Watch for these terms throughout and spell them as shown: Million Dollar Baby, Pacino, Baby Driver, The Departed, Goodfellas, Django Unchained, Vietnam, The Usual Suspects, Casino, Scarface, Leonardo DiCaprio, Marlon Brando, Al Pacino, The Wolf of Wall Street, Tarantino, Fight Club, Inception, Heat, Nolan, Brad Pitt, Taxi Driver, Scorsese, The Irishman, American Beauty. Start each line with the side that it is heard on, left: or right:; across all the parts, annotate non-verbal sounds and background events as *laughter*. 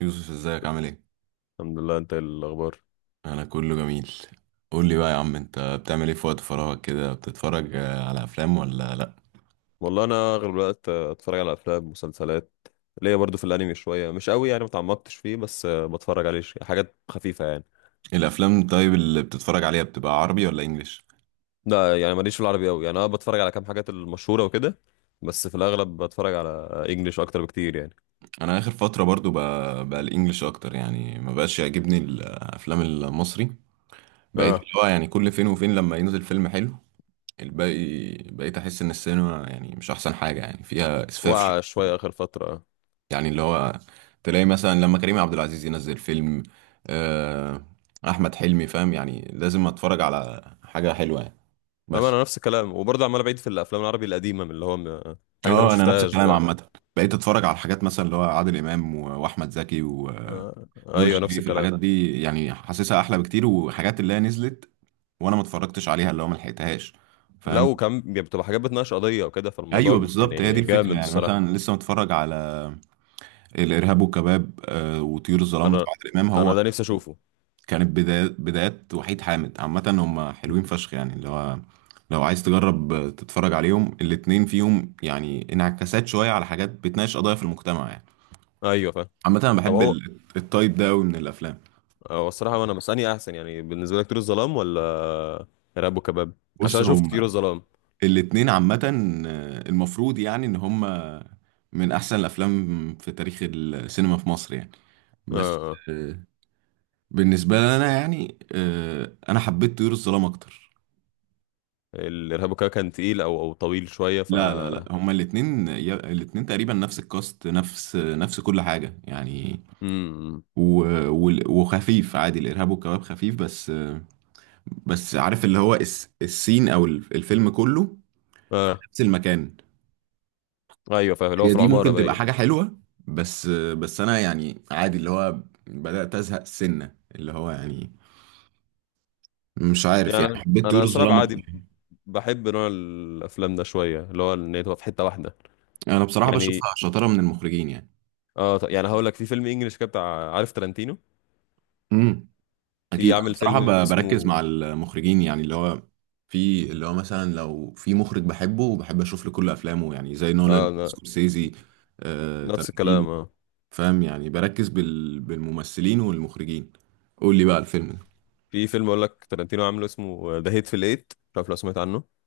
right: يوسف، ازيك عامل ايه؟
left: الحمد لله. انت ايه الاخبار؟
right: انا كله جميل. قول لي بقى يا عم، انت بتعمل ايه في وقت فراغك كده؟ بتتفرج على افلام ولا لا؟
left: والله انا اغلب الوقت اتفرج على افلام مسلسلات. ليا برضو في الانمي شويه، مش قوي يعني، ما اتعمقتش فيه، بس بتفرج عليه حاجات خفيفه يعني.
right: الافلام طيب اللي بتتفرج عليها بتبقى عربي ولا انجليش؟
left: لا يعني ماليش في العربي قوي يعني، انا بتفرج على كام حاجات المشهوره وكده، بس في الاغلب بتفرج على انجليش اكتر بكتير يعني.
right: انا اخر فترة برضو بقى الانجليش اكتر، يعني ما بقاش يعجبني الافلام المصري. بقيت
left: اه.
right: اللي هو يعني كل فين وفين لما ينزل فيلم حلو، الباقي بقيت احس ان السينما يعني مش احسن حاجة، يعني فيها اسفاف.
left: وقع شويه اخر فتره اه.
right: يعني اللي هو تلاقي مثلا لما كريم عبد العزيز ينزل فيلم، آه، احمد حلمي، فاهم؟ يعني لازم اتفرج على حاجه حلوه يعني،
left: اما
right: بس.
left: انا نفس الكلام، وبرضه عمال بعيد في الافلام العربي القديمه، من اللي هو حاجات انا ما
right: اه، انا نفس
left: شفتهاش
right: الكلام
left: بقى.
right: عامه. بقيت اتفرج على الحاجات مثلا اللي هو عادل امام واحمد زكي ونور
left: آه. ايوه نفس
right: الشريف،
left: الكلام.
right: الحاجات دي يعني حاسسها احلى بكتير. وحاجات اللي هي نزلت وانا ما اتفرجتش عليها، اللي هو ما لحقتهاش،
left: لا
right: فاهم؟
left: وكم بتبقى حاجات بتناقش قضيه وكده، فالموضوع
right: ايوه بالظبط، هي دي
left: يعني
right: الفكره.
left: جامد
right: يعني
left: الصراحه.
right: مثلا لسه متفرج على الارهاب والكباب وطيور الظلام
left: انا
right: بتاع عادل امام.
left: انا
right: هو
left: ده نفسي اشوفه.
right: كانت بدايات وحيد حامد، عامة هم حلوين فشخ يعني، اللي هو لو عايز تجرب تتفرج عليهم، الاتنين فيهم يعني انعكاسات شوية على حاجات، بتناقش قضايا في المجتمع يعني.
left: ايوه فاهم.
right: عامة أنا
left: طب
right: بحب
left: هو
right: التايب ده أوي من الأفلام.
left: هو الصراحه انا مساني احسن، يعني بالنسبه لك طيور الظلام ولا ارهاب وكباب؟ عشان
right: بص،
left: انا شفت
right: هم
left: طيور الظلام.
right: الاتنين عامة المفروض يعني إن هم من أحسن الأفلام في تاريخ السينما في مصر يعني،
left: اه
right: بس
left: اه.
right: آه، بالنسبة لنا يعني أنا حبيت طيور الظلام أكتر.
left: الارهاب وكباب كان تقيل، او طويل شويه ف...
right: لا لا لا، هما الاتنين الاتنين تقريبا نفس الكاست، نفس كل حاجة يعني.
left: امم.
right: و... وخفيف عادي، الإرهاب والكباب خفيف، بس عارف اللي هو السين أو الفيلم كله في
left: اه
right: نفس المكان.
left: ايوه فاهم، اللي هو
right: هي
left: في
right: دي
left: العماره
right: ممكن تبقى
left: باين.
right: حاجة حلوة، بس بس أنا يعني عادي، اللي هو بدأت أزهق سنة، اللي هو يعني مش عارف،
left: يعني
right: يعني
left: انا
right: حبيت طيور
left: أنا صراحه
right: الظلام أكتر.
left: عادي، بحب نوع الافلام ده شويه، اللي هو ان هي تبقى في حته واحده.
right: أنا بصراحة
left: يعني
right: بشوفها شطارة من المخرجين يعني.
left: اه يعني هقول لك في فيلم انجليش كده بتاع، عارف تارانتينو؟
right: امم،
left: في
right: اكيد. انا
left: عامل
right: بصراحه
left: فيلم
right: بركز مع
left: اسمه،
right: المخرجين يعني، اللي هو في اللي هو مثلا لو في مخرج بحبه وبحب اشوف له كل افلامه، يعني زي
left: اه
right: نولان، سكورسيزي،
left: نفس
right: تارانتينو.
left: الكلام اه.
right: فاهم يعني؟ بركز بالممثلين والمخرجين. قول لي بقى الفيلم ده.
left: في فيلم اقول لك تارانتينو عامله، اسمه ذا هيت في الايت، مش عارف لو سمعت عنه.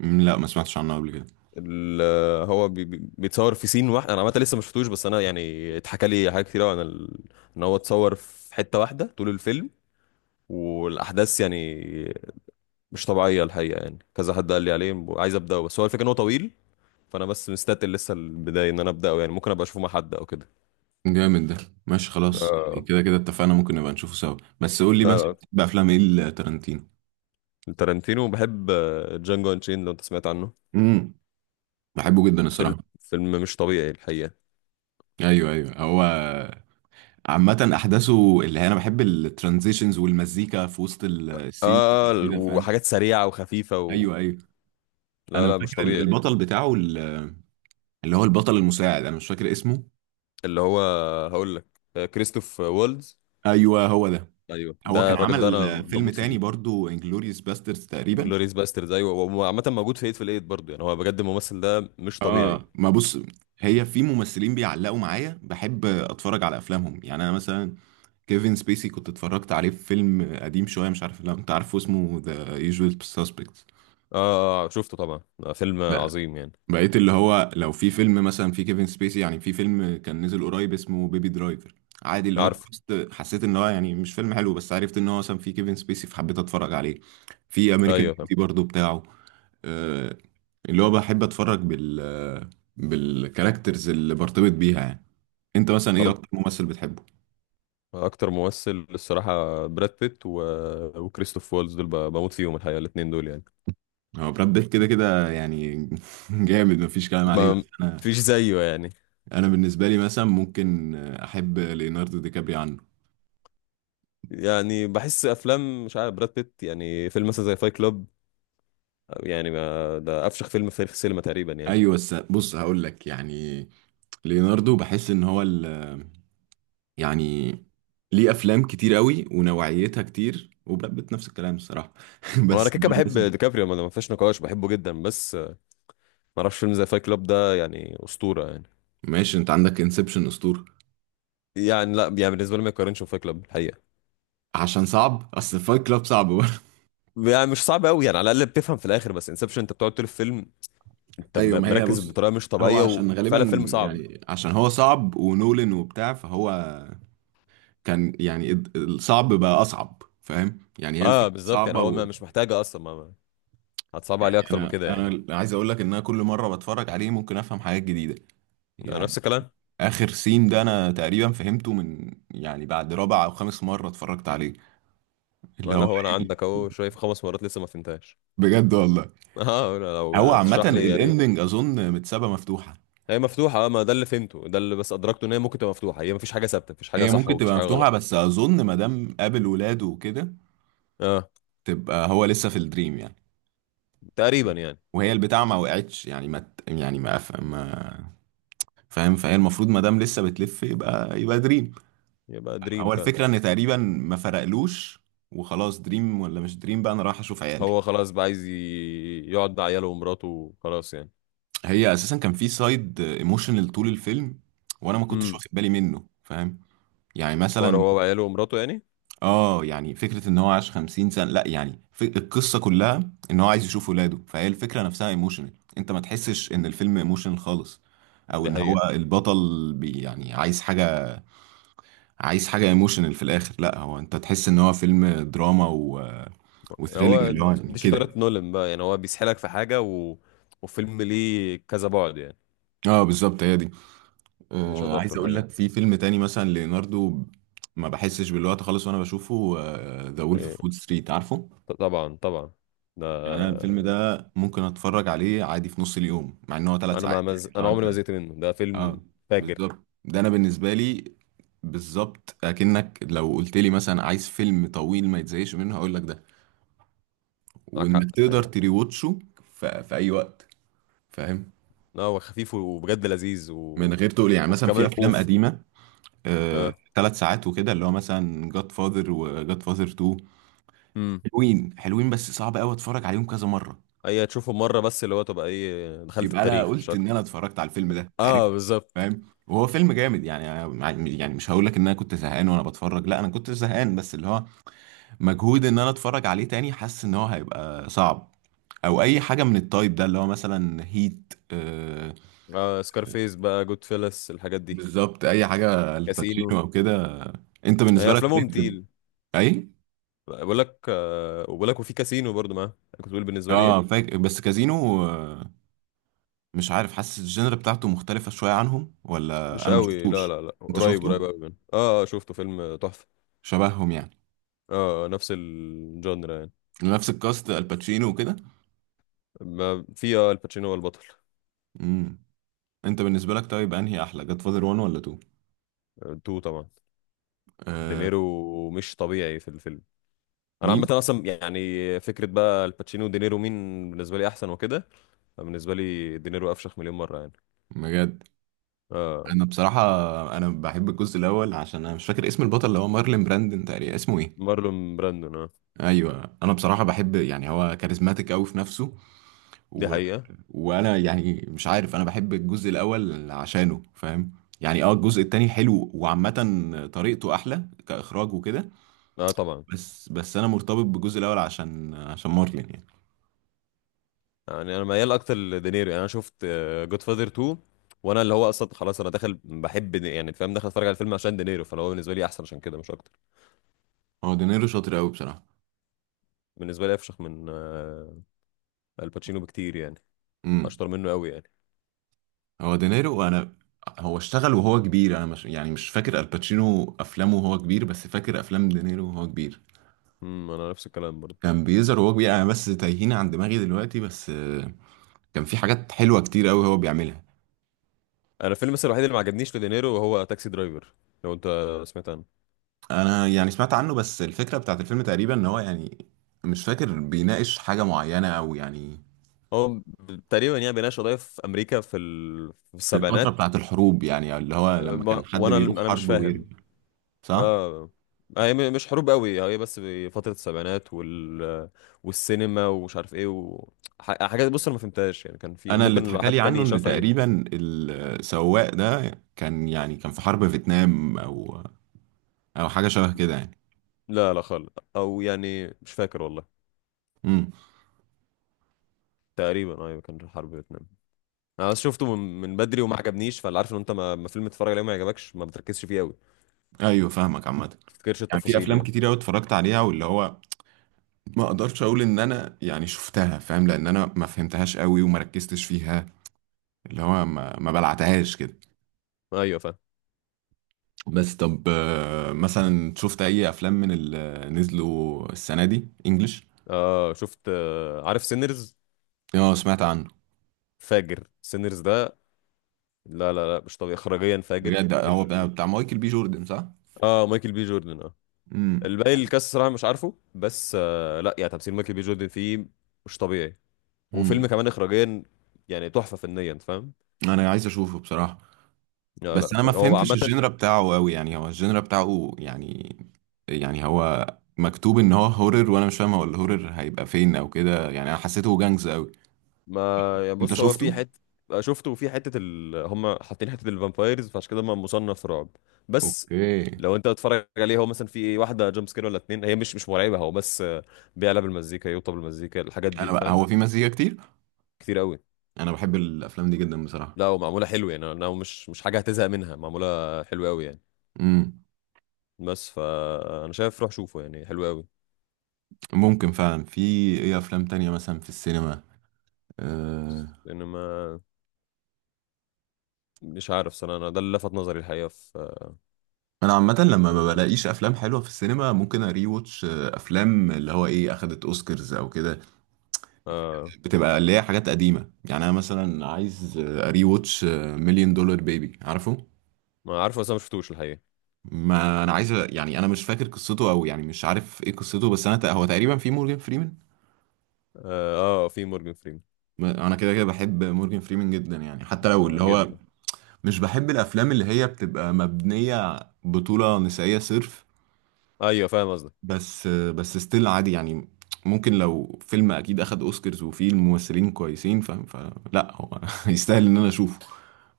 right: لا، ما سمعتش عنه قبل كده.
left: ال- هو بيتصور في سين واحد. انا عامه لسه ما شفتوش، بس انا يعني اتحكى لي حاجات كتير قوي عن ان هو اتصور في حته واحده طول الفيلم، والاحداث يعني مش طبيعيه الحقيقه، يعني كذا حد قال لي عليه، عايز ابداه، بس هو الفكره ان هو طويل، فانا بس مستتقل لسه البدايه ان انا ابداه، يعني ممكن ابقى اشوفه مع حد او كده.
right: جامد ده، ماشي خلاص. يعني
left: آه،
right: كده كده اتفقنا، ممكن نبقى نشوفه سوا، بس قول لي مثلا
left: لا
right: بتحب افلام ايه لتارانتينو؟
left: لا تارانتينو بحب. جانجو انشين، لو انت سمعت عنه؟
right: امم، بحبه جدا
left: فيلم
right: الصراحه.
left: مش طبيعي الحقيقه.
right: ايوه ايوه، هو عامة أحداثه اللي هي، أنا بحب الترانزيشنز والمزيكا في وسط السين
left: اه
right: كده، فاهم؟
left: وحاجات سريعة وخفيفة
right: أيوه أيوه.
left: لا
right: أنا
left: لا مش
right: فاكر
left: طبيعي.
right: البطل بتاعه اللي هو البطل المساعد، أنا مش فاكر اسمه.
left: اللي هو هقول لك، كريستوف وولدز.
right: أيوه هو ده.
left: ايوه
right: هو
left: ده
right: كان
left: الراجل ده انا
right: عمل فيلم
left: بموت
right: تاني
left: فيه.
right: برضو انجلوريوس باسترز تقريبا.
left: انجلوريس باسترد ايوه، هو عامة موجود في ايت في الايت برضه، يعني هو بجد الممثل ده مش طبيعي اه.
right: ما بص، هي في ممثلين بيعلقوا معايا، بحب أتفرج على أفلامهم. يعني أنا مثلا كيفن سبيسي كنت اتفرجت عليه في فيلم قديم شوية، مش عارف لو أنت عارفه، اسمه ذا يوجوال سسبكتس.
left: شفته طبعا. فيلم عظيم يعني.
right: بقيت اللي هو لو في فيلم مثلا في كيفن سبيسي، يعني في فيلم كان نزل قريب اسمه بيبي درايفر، عادي اللي هو
left: عارفه.
right: الكاست، حسيت ان هو يعني مش فيلم حلو، بس عرفت ان هو مثلا في كيفن سبيسي فحبيت اتفرج عليه. في امريكان
left: ايوه فاهم.
right: بيوتي برضو بتاعه. آه، اللي هو بحب اتفرج بال، بالكاركترز اللي برتبط بيها يعني. انت مثلا ايه
left: هو
right: اكتر ممثل بتحبه؟
left: اكتر ممثل الصراحة براد بيت وكريستوف وولدز، دول بموت فيهم الحقيقة، الاتنين دول يعني
right: هو براد بيت كده كده يعني. *laughs* جامد، مفيش كلام عليه.
left: ما
right: بس انا
left: فيش زيه يعني.
right: انا بالنسبه لي مثلا ممكن احب ليوناردو دي كابري عنه.
left: يعني بحس افلام مش عارف، براد بيت يعني فيلم مثلا زي فايت كلوب، يعني ما ده افشخ فيلم في تاريخ السينما تقريبا يعني.
right: ايوه، بس بص هقول لك يعني ليوناردو بحس ان هو يعني ليه افلام كتير قوي، ونوعيتها كتير، وبراد بيت نفس الكلام الصراحه. *laughs*
left: وانا
right: بس
left: كده
right: إن
left: كده
right: هو
left: بحب
right: مثلا.
left: ديكابريو، ما ما فيش نقاش، بحبه جدا، بس ما اعرفش فيلم زي فايت كلاب ده يعني، اسطوره يعني.
right: ماشي، انت عندك انسبشن اسطوره،
left: يعني لا يعني بالنسبه لي ما يقارنش بفايت كلاب الحقيقه.
right: عشان صعب. اصل فايت كلاب صعب برضه.
left: يعني مش صعب قوي يعني، على الاقل بتفهم في الاخر، بس انسبشن انت بتقعد طول الفيلم
right: *laughs*
left: انت
right: ايوه، ما هي
left: مركز
right: بص،
left: بطريقه مش
right: هو
left: طبيعيه،
right: عشان غالبا
left: وفعلا فيلم صعب.
right: يعني عشان هو صعب ونولن وبتاع، فهو كان يعني الصعب بقى اصعب، فاهم يعني؟ هي
left: اه
right: الفكره
left: بالظبط، يعني
right: صعبه
left: هو ما
right: ويعني
left: مش محتاجه اصلا، هتصعب عليه اكتر من
right: انا
left: كده يعني.
right: انا عايز اقول لك ان انا كل مره بتفرج عليه ممكن افهم حاجات جديده
left: أنا
right: يعني.
left: نفس الكلام.
right: اخر سين ده انا تقريبا فهمته من، يعني بعد رابع او خامس مره اتفرجت عليه. اللي
left: ما لا
right: هو
left: هو انا
right: إيه؟
left: عندك
right: اللي-
left: اهو شايف خمس مرات لسه ما فهمتهاش.
right: بجد والله.
left: *laughs* اه
right: هو
left: لو
right: عامه
left: تشرح لي يا ريت.
right: الاندنج اظن متسابه مفتوحه.
left: هي مفتوحة اه، ما ده اللي فهمته، ده اللي بس أدركته، إن هي ممكن تبقى مفتوحة، هي مفيش حاجة ثابتة، مفيش حاجة
right: هي
left: صح
right: ممكن
left: ومفيش
right: تبقى
left: حاجة
right: مفتوحه،
left: غلط.
right: بس اظن ما دام قابل ولاده وكده
left: اه
right: تبقى هو لسه في الدريم يعني.
left: تقريبا يعني.
right: وهي البتاع ما وقعتش، يعني ما ت- يعني فاهم؟ فهي المفروض ما دام لسه بتلف، يبقى دريم.
left: يبقى دريم
right: هو
left: فعلا.
right: الفكره ان تقريبا ما فرقلوش، وخلاص دريم ولا مش دريم بقى، انا رايح اشوف عيالي.
left: هو خلاص بقى عايز يقعد مع عياله ومراته وخلاص يعني.
right: هي اساسا كان في سايد ايموشنال طول الفيلم، وانا ما كنتش
left: امم.
right: واخد بالي منه، فاهم؟ يعني
left: حوار
right: مثلا،
left: هو وعياله ومراته يعني.
right: اه يعني فكره ان هو عاش 50 سنه، لا يعني في القصه كلها ان هو عايز يشوف ولاده، فهي الفكره نفسها ايموشنال. انت ما تحسش ان الفيلم ايموشنال خالص، او
left: دي
right: ان هو
left: حقيقة.
right: البطل بي يعني عايز حاجه، عايز حاجه ايموشنال في الاخر. لا، هو انت تحس ان هو فيلم دراما وثريلينج
left: هو
right: اللي هو يعني
left: دي
right: كده.
left: شطارة نولان بقى، يعني هو بيسحلك في حاجة وفيلم ليه كذا بعد يعني.
right: اه بالظبط، هي دي.
left: دي شطارته
right: عايز اقول
left: الحقيقة.
right: لك في فيلم تاني مثلا ليوناردو، ما بحسش بالوقت خالص وانا بشوفه. ذا وولف
left: إيه.
right: اوف وول ستريت، عارفه؟
left: طبعا طبعا ده.
right: يعني انا الفيلم ده ممكن اتفرج عليه عادي في نص اليوم، مع ان هو ثلاث
left: أنا ما
right: ساعات.
left: مز...
right: يعني لو
left: أنا
right: انت،
left: عمري ما زهقت منه، ده فيلم
right: اه
left: فاجر.
right: بالظبط، ده انا بالنسبه لي بالظبط. اكنك لو قلت لي مثلا عايز فيلم طويل ما يتزهقش منه، هقول لك ده،
left: معاك
right: وانك
left: حق
right: تقدر
left: الحقيقة.
right: تريوتشه في اي وقت، فاهم؟
left: اه هو خفيف وبجد لذيذ
right: من غير تقول يعني مثلا في
left: وكمان
right: افلام
left: اوف.
right: قديمه ثلاث
left: اه.
right: تلات ساعات وكده، اللي هو مثلا جاد فاذر وجاد فاذر 2،
left: امم.
right: حلوين حلوين بس صعب قوي اتفرج عليهم كذا مره.
left: اي تشوفه مره بس، اللي هو تبقى ايه دخلت
right: يبقى انا
left: التاريخ مش
right: قلت ان
left: اكتر.
right: انا اتفرجت على الفيلم ده، عارف؟
left: اه بالظبط.
right: فاهم. وهو فيلم جامد، يعني أنا. يعني مش هقول لك ان انا كنت زهقان وانا بتفرج، لا انا كنت زهقان، بس اللي هو مجهود ان انا اتفرج عليه تاني، حاسس ان هو هيبقى صعب او اي حاجه من التايب ده، اللي هو مثلا هيت. آه
left: آه سكارفيس بقى، جود فيلس، الحاجات دي.
right: بالظبط، اي حاجه
left: كاسينو.
right: الباتشينو او كده. انت
left: هي
right: بالنسبه لك
left: افلامهم
right: طيب
left: تقيل.
right: اي
left: بقول لك آه، وبقول لك وفي كاسينو برضو معاه كنت بقول، بالنسبه لي
right: اه،
left: ايه
right: فاكر. بس كازينو مش عارف، حاسس الجنر بتاعته مختلفه شويه عنهم، ولا
left: مش
right: انا ما
left: قوي، لا
right: شفتوش؟
left: لا لا
right: انت
left: قريب
right: شفته؟
left: قريب قوي منه اه. شفته فيلم تحفه.
right: شبههم يعني؟
left: اه نفس الجانر يعني.
right: نفس الكاست، الباتشينو وكده.
left: ما في اه الباتشينو هو البطل.
right: امم، انت بالنسبه لك طيب، انهي احلى، جاد فاذر 1 ولا 2؟
left: تو طبعا.
right: آه.
left: دينيرو مش طبيعي في الفيلم. انا عامه
right: مين؟
left: اصلا يعني فكره بقى الباتشينو ودينيرو، مين بالنسبه لي احسن وكده. بالنسبه لي دينيرو افشخ مليون مره يعني.
right: بجد.
left: اه
right: انا بصراحه، انا بحب الجزء الاول، عشان انا مش فاكر اسم البطل اللي هو مارلين براندن تقريبا، اسمه ايه؟
left: مارلون براندون اه.
right: ايوه، انا بصراحه بحب يعني هو كاريزماتيك قوي في نفسه
left: دي
right: و...
left: حقيقه.
right: وانا يعني مش عارف، انا بحب الجزء الاول عشانه، فاهم يعني؟ اه الجزء التاني حلو، وعامه طريقته احلى كاخراج وكده،
left: اه طبعا.
right: بس انا مرتبط بالجزء الاول عشان مارلين يعني.
left: يعني انا ميال اكتر لدينيرو، يعني انا شفت جود فاذر 2، وانا اللي هو اصلا خلاص، انا داخل بحب يعني فاهم، داخل اتفرج على الفيلم عشان دينيرو، فهو بالنسبه لي احسن عشان كده مش اكتر.
right: هو دينيرو شاطر قوي بصراحه.
left: بالنسبه لي افشخ من آه الباتشينو بكتير يعني،
right: امم.
left: اشطر منه قوي يعني.
right: هو دينيرو انا، هو اشتغل وهو كبير. انا مش يعني مش فاكر الباتشينو افلامه وهو كبير، بس فاكر افلام دينيرو وهو كبير.
left: انا نفس الكلام برضه.
right: كان بيظهر وهو كبير، انا بس تايهين عن دماغي دلوقتي، بس كان في حاجات حلوه كتير قوي هو بيعملها.
left: انا الفيلم بس الوحيد اللي ما عجبنيش لدينيرو هو تاكسي درايفر، لو انت سمعت عنه.
right: انا يعني سمعت عنه، بس الفكره بتاعت الفيلم تقريبا ان هو يعني مش فاكر بيناقش حاجه معينه، او يعني
left: هو تقريبا يعني بيناقش قضايا في امريكا في، في
right: في الفتره
left: السبعينات.
right: بتاعت الحروب، يعني اللي هو
left: أه،
right: لما
left: ما-
right: كان حد
left: وانا
right: بيروح
left: مش
right: حرب
left: فاهم.
right: ويرجع. صح.
left: اه. هي مش حروب قوي، هي بس فترة السبعينات والسينما ومش عارف ايه حاجات بص انا ما فهمتهاش يعني، كان في
right: انا اللي
left: ممكن لو
right: اتحكى
left: حد
right: لي عنه
left: تاني
right: ان
left: شافها ي...
right: تقريبا السواق ده كان يعني، كان في حرب فيتنام او او حاجه شبه كده يعني.
left: لا لا خالص. او يعني مش فاكر والله.
right: امم.
left: تقريبا ايوه كان حرب فيتنام. انا بس شفته من، من بدري وما عجبنيش، فاللي عارف ان انت ما ما فيلم تتفرج عليه ما يعجبكش ما بتركزش فيه قوي، ما
right: ايوه فاهمك عامه.
left: تفتكرش
right: يعني في
left: التفاصيل
right: افلام
left: يعني.
right: كتير قوي اتفرجت عليها، واللي هو ما اقدرش اقول ان انا يعني شفتها، فاهم؟ لان انا ما فهمتهاش قوي، وما ركزتش فيها، اللي هو ما بلعتهاش كده.
left: ايوه فاهم.
right: بس طب مثلا شفت اي افلام من اللي نزلوا السنه دي انجلش؟
left: آه شفت آه، عارف سينرز؟
right: اه، سمعت عنه.
left: فاجر سينرز ده. لا لا لا مش طبيعي اخراجيا، فاجر
right: بجد؟ هو بتاع بتاع مايكل بي جوردن، صح؟
left: اه مايكل بي جوردن اه. الباقي الكاس صراحه مش عارفه، بس آه لا يعني تمثيل مايكل بي جوردن فيه مش طبيعي، وفيلم
right: امم.
left: كمان اخراجيا يعني تحفه فنيا فاهم.
right: انا عايز اشوفه بصراحة،
left: لا
right: بس
left: لا
right: انا ما
left: فاجر. هو
right: فهمتش
left: عامه.
right: الجينرا بتاعه قوي. يعني هو الجينرا بتاعه يعني، يعني هو مكتوب ان هو هورر، وانا مش فاهم هو الهورر هيبقى فين او كده، يعني انا حسيته جانجز قوي.
left: ما يعني
right: انت
left: بص هو
right: شفته؟
left: في حته، شفته في حته هم حاطين حته الفامبايرز، فعشان كده ما مصنف رعب. بس
right: اوكي.
left: لو انت بتتفرج عليه هو مثلا في واحده جامب سكير ولا اتنين، هي مش مش مرعبه، هو بس بيعلى بالمزيكا، يوطى بالمزيكا، الحاجات دي
right: انا
left: انت
right: بقى
left: فاهم.
right: هو في مزيكا كتير.
left: كتير قوي.
right: انا بحب الافلام دي جدا بصراحة.
left: لا ومعموله حلو يعني، انا مش مش حاجه هتزهق منها، معموله حلوه قوي يعني.
right: امم،
left: بس فانا شايف روح شوفه يعني، حلو قوي.
right: ممكن فعلا. في ايه افلام تانية مثلا في السينما؟ أه...
left: لان ما مش عارف صراحه، انا ده اللي لفت نظري الحقيقه في
right: انا عامة لما ما
left: الفيلم يعني.
right: بلاقيش افلام حلوة في السينما، ممكن اري واتش افلام اللي هو ايه، اخدت اوسكارز او كده،
left: اه
right: بتبقى اللي هي حاجات قديمة. يعني أنا مثلا عايز أري واتش مليون دولار بيبي، عارفه؟
left: ما عارفه، بس انا ما شفتوش الحقيقه.
right: ما أنا عايز يعني، أنا مش فاكر قصته، أو يعني مش عارف إيه قصته، بس أنا تق، هو تقريبا في مورجان فريمان.
left: اه، في مورجان فريمان.
right: ما أنا كده كده بحب مورجان فريمان جدا يعني، حتى لو
left: آه
right: اللي هو
left: جدا.
right: مش بحب الأفلام اللي هي بتبقى مبنية بطولة نسائية صرف،
left: ايوه فاهم قصدك.
right: بس ستيل عادي يعني. ممكن لو فيلم أكيد أخد أوسكارز وفيه الممثلين كويسين، فاهم؟ فلا، هو *laughs* يستاهل إن أنا أشوفه،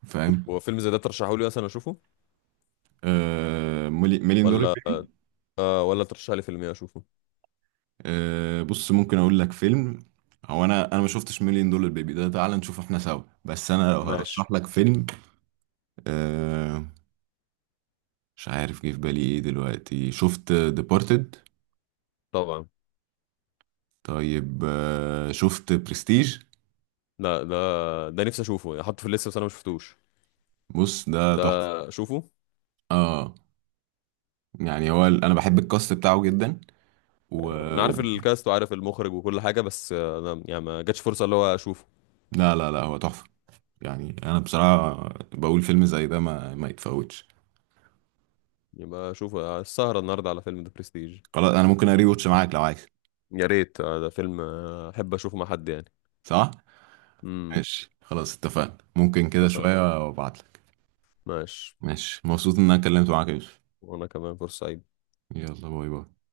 right: فاهم؟
left: هو فيلم زي ده ترشحه لي اصلا اشوفه
right: آه، مليون دولار
left: ولا؟
right: بيبي.
left: آه ولا ترشح لي فيلم إيه اشوفه.
right: آه بص، ممكن اقول لك فيلم، هو انا ما شفتش مليون دولار بيبي ده، تعال نشوفه احنا سوا، بس انا لو
left: ماشي.
right: هرشح لك فيلم، آه مش عارف جه في بالي ايه دلوقتي، شفت ديبارتد؟
left: طبعا.
right: طيب آه، شفت برستيج؟
left: لا ده ده نفسي اشوفه يعني، حاطه في الليسته بس انا ما شفتوش.
right: بص ده
left: ده
right: تحفة.
left: اشوفه.
right: اه يعني هو انا بحب الكاست بتاعه جدا و...
left: انا
right: و...
left: عارف الكاست وعارف المخرج وكل حاجه، بس انا يعني ما جاتش فرصه اللي هو اشوفه.
right: لا لا لا، هو تحفة يعني. انا بصراحة بقول فيلم زي ده ما يتفوتش.
left: يبقى اشوفه السهره النهارده على فيلم ذا برستيج.
right: خلاص انا ممكن اري واتش معاك لو عايز.
left: يا ريت ده فيلم احب اشوفه مع حد يعني.
right: صح.
left: امم.
right: ماشي خلاص اتفقنا، ممكن كده
left: اتفقنا.
right: شوية وابعتلك.
left: ماشي.
right: ماشي. مبسوط ان انا اتكلمت معاك يا يوسف.
left: وانا كمان فرصه سعيد.
right: يلا، باي باي.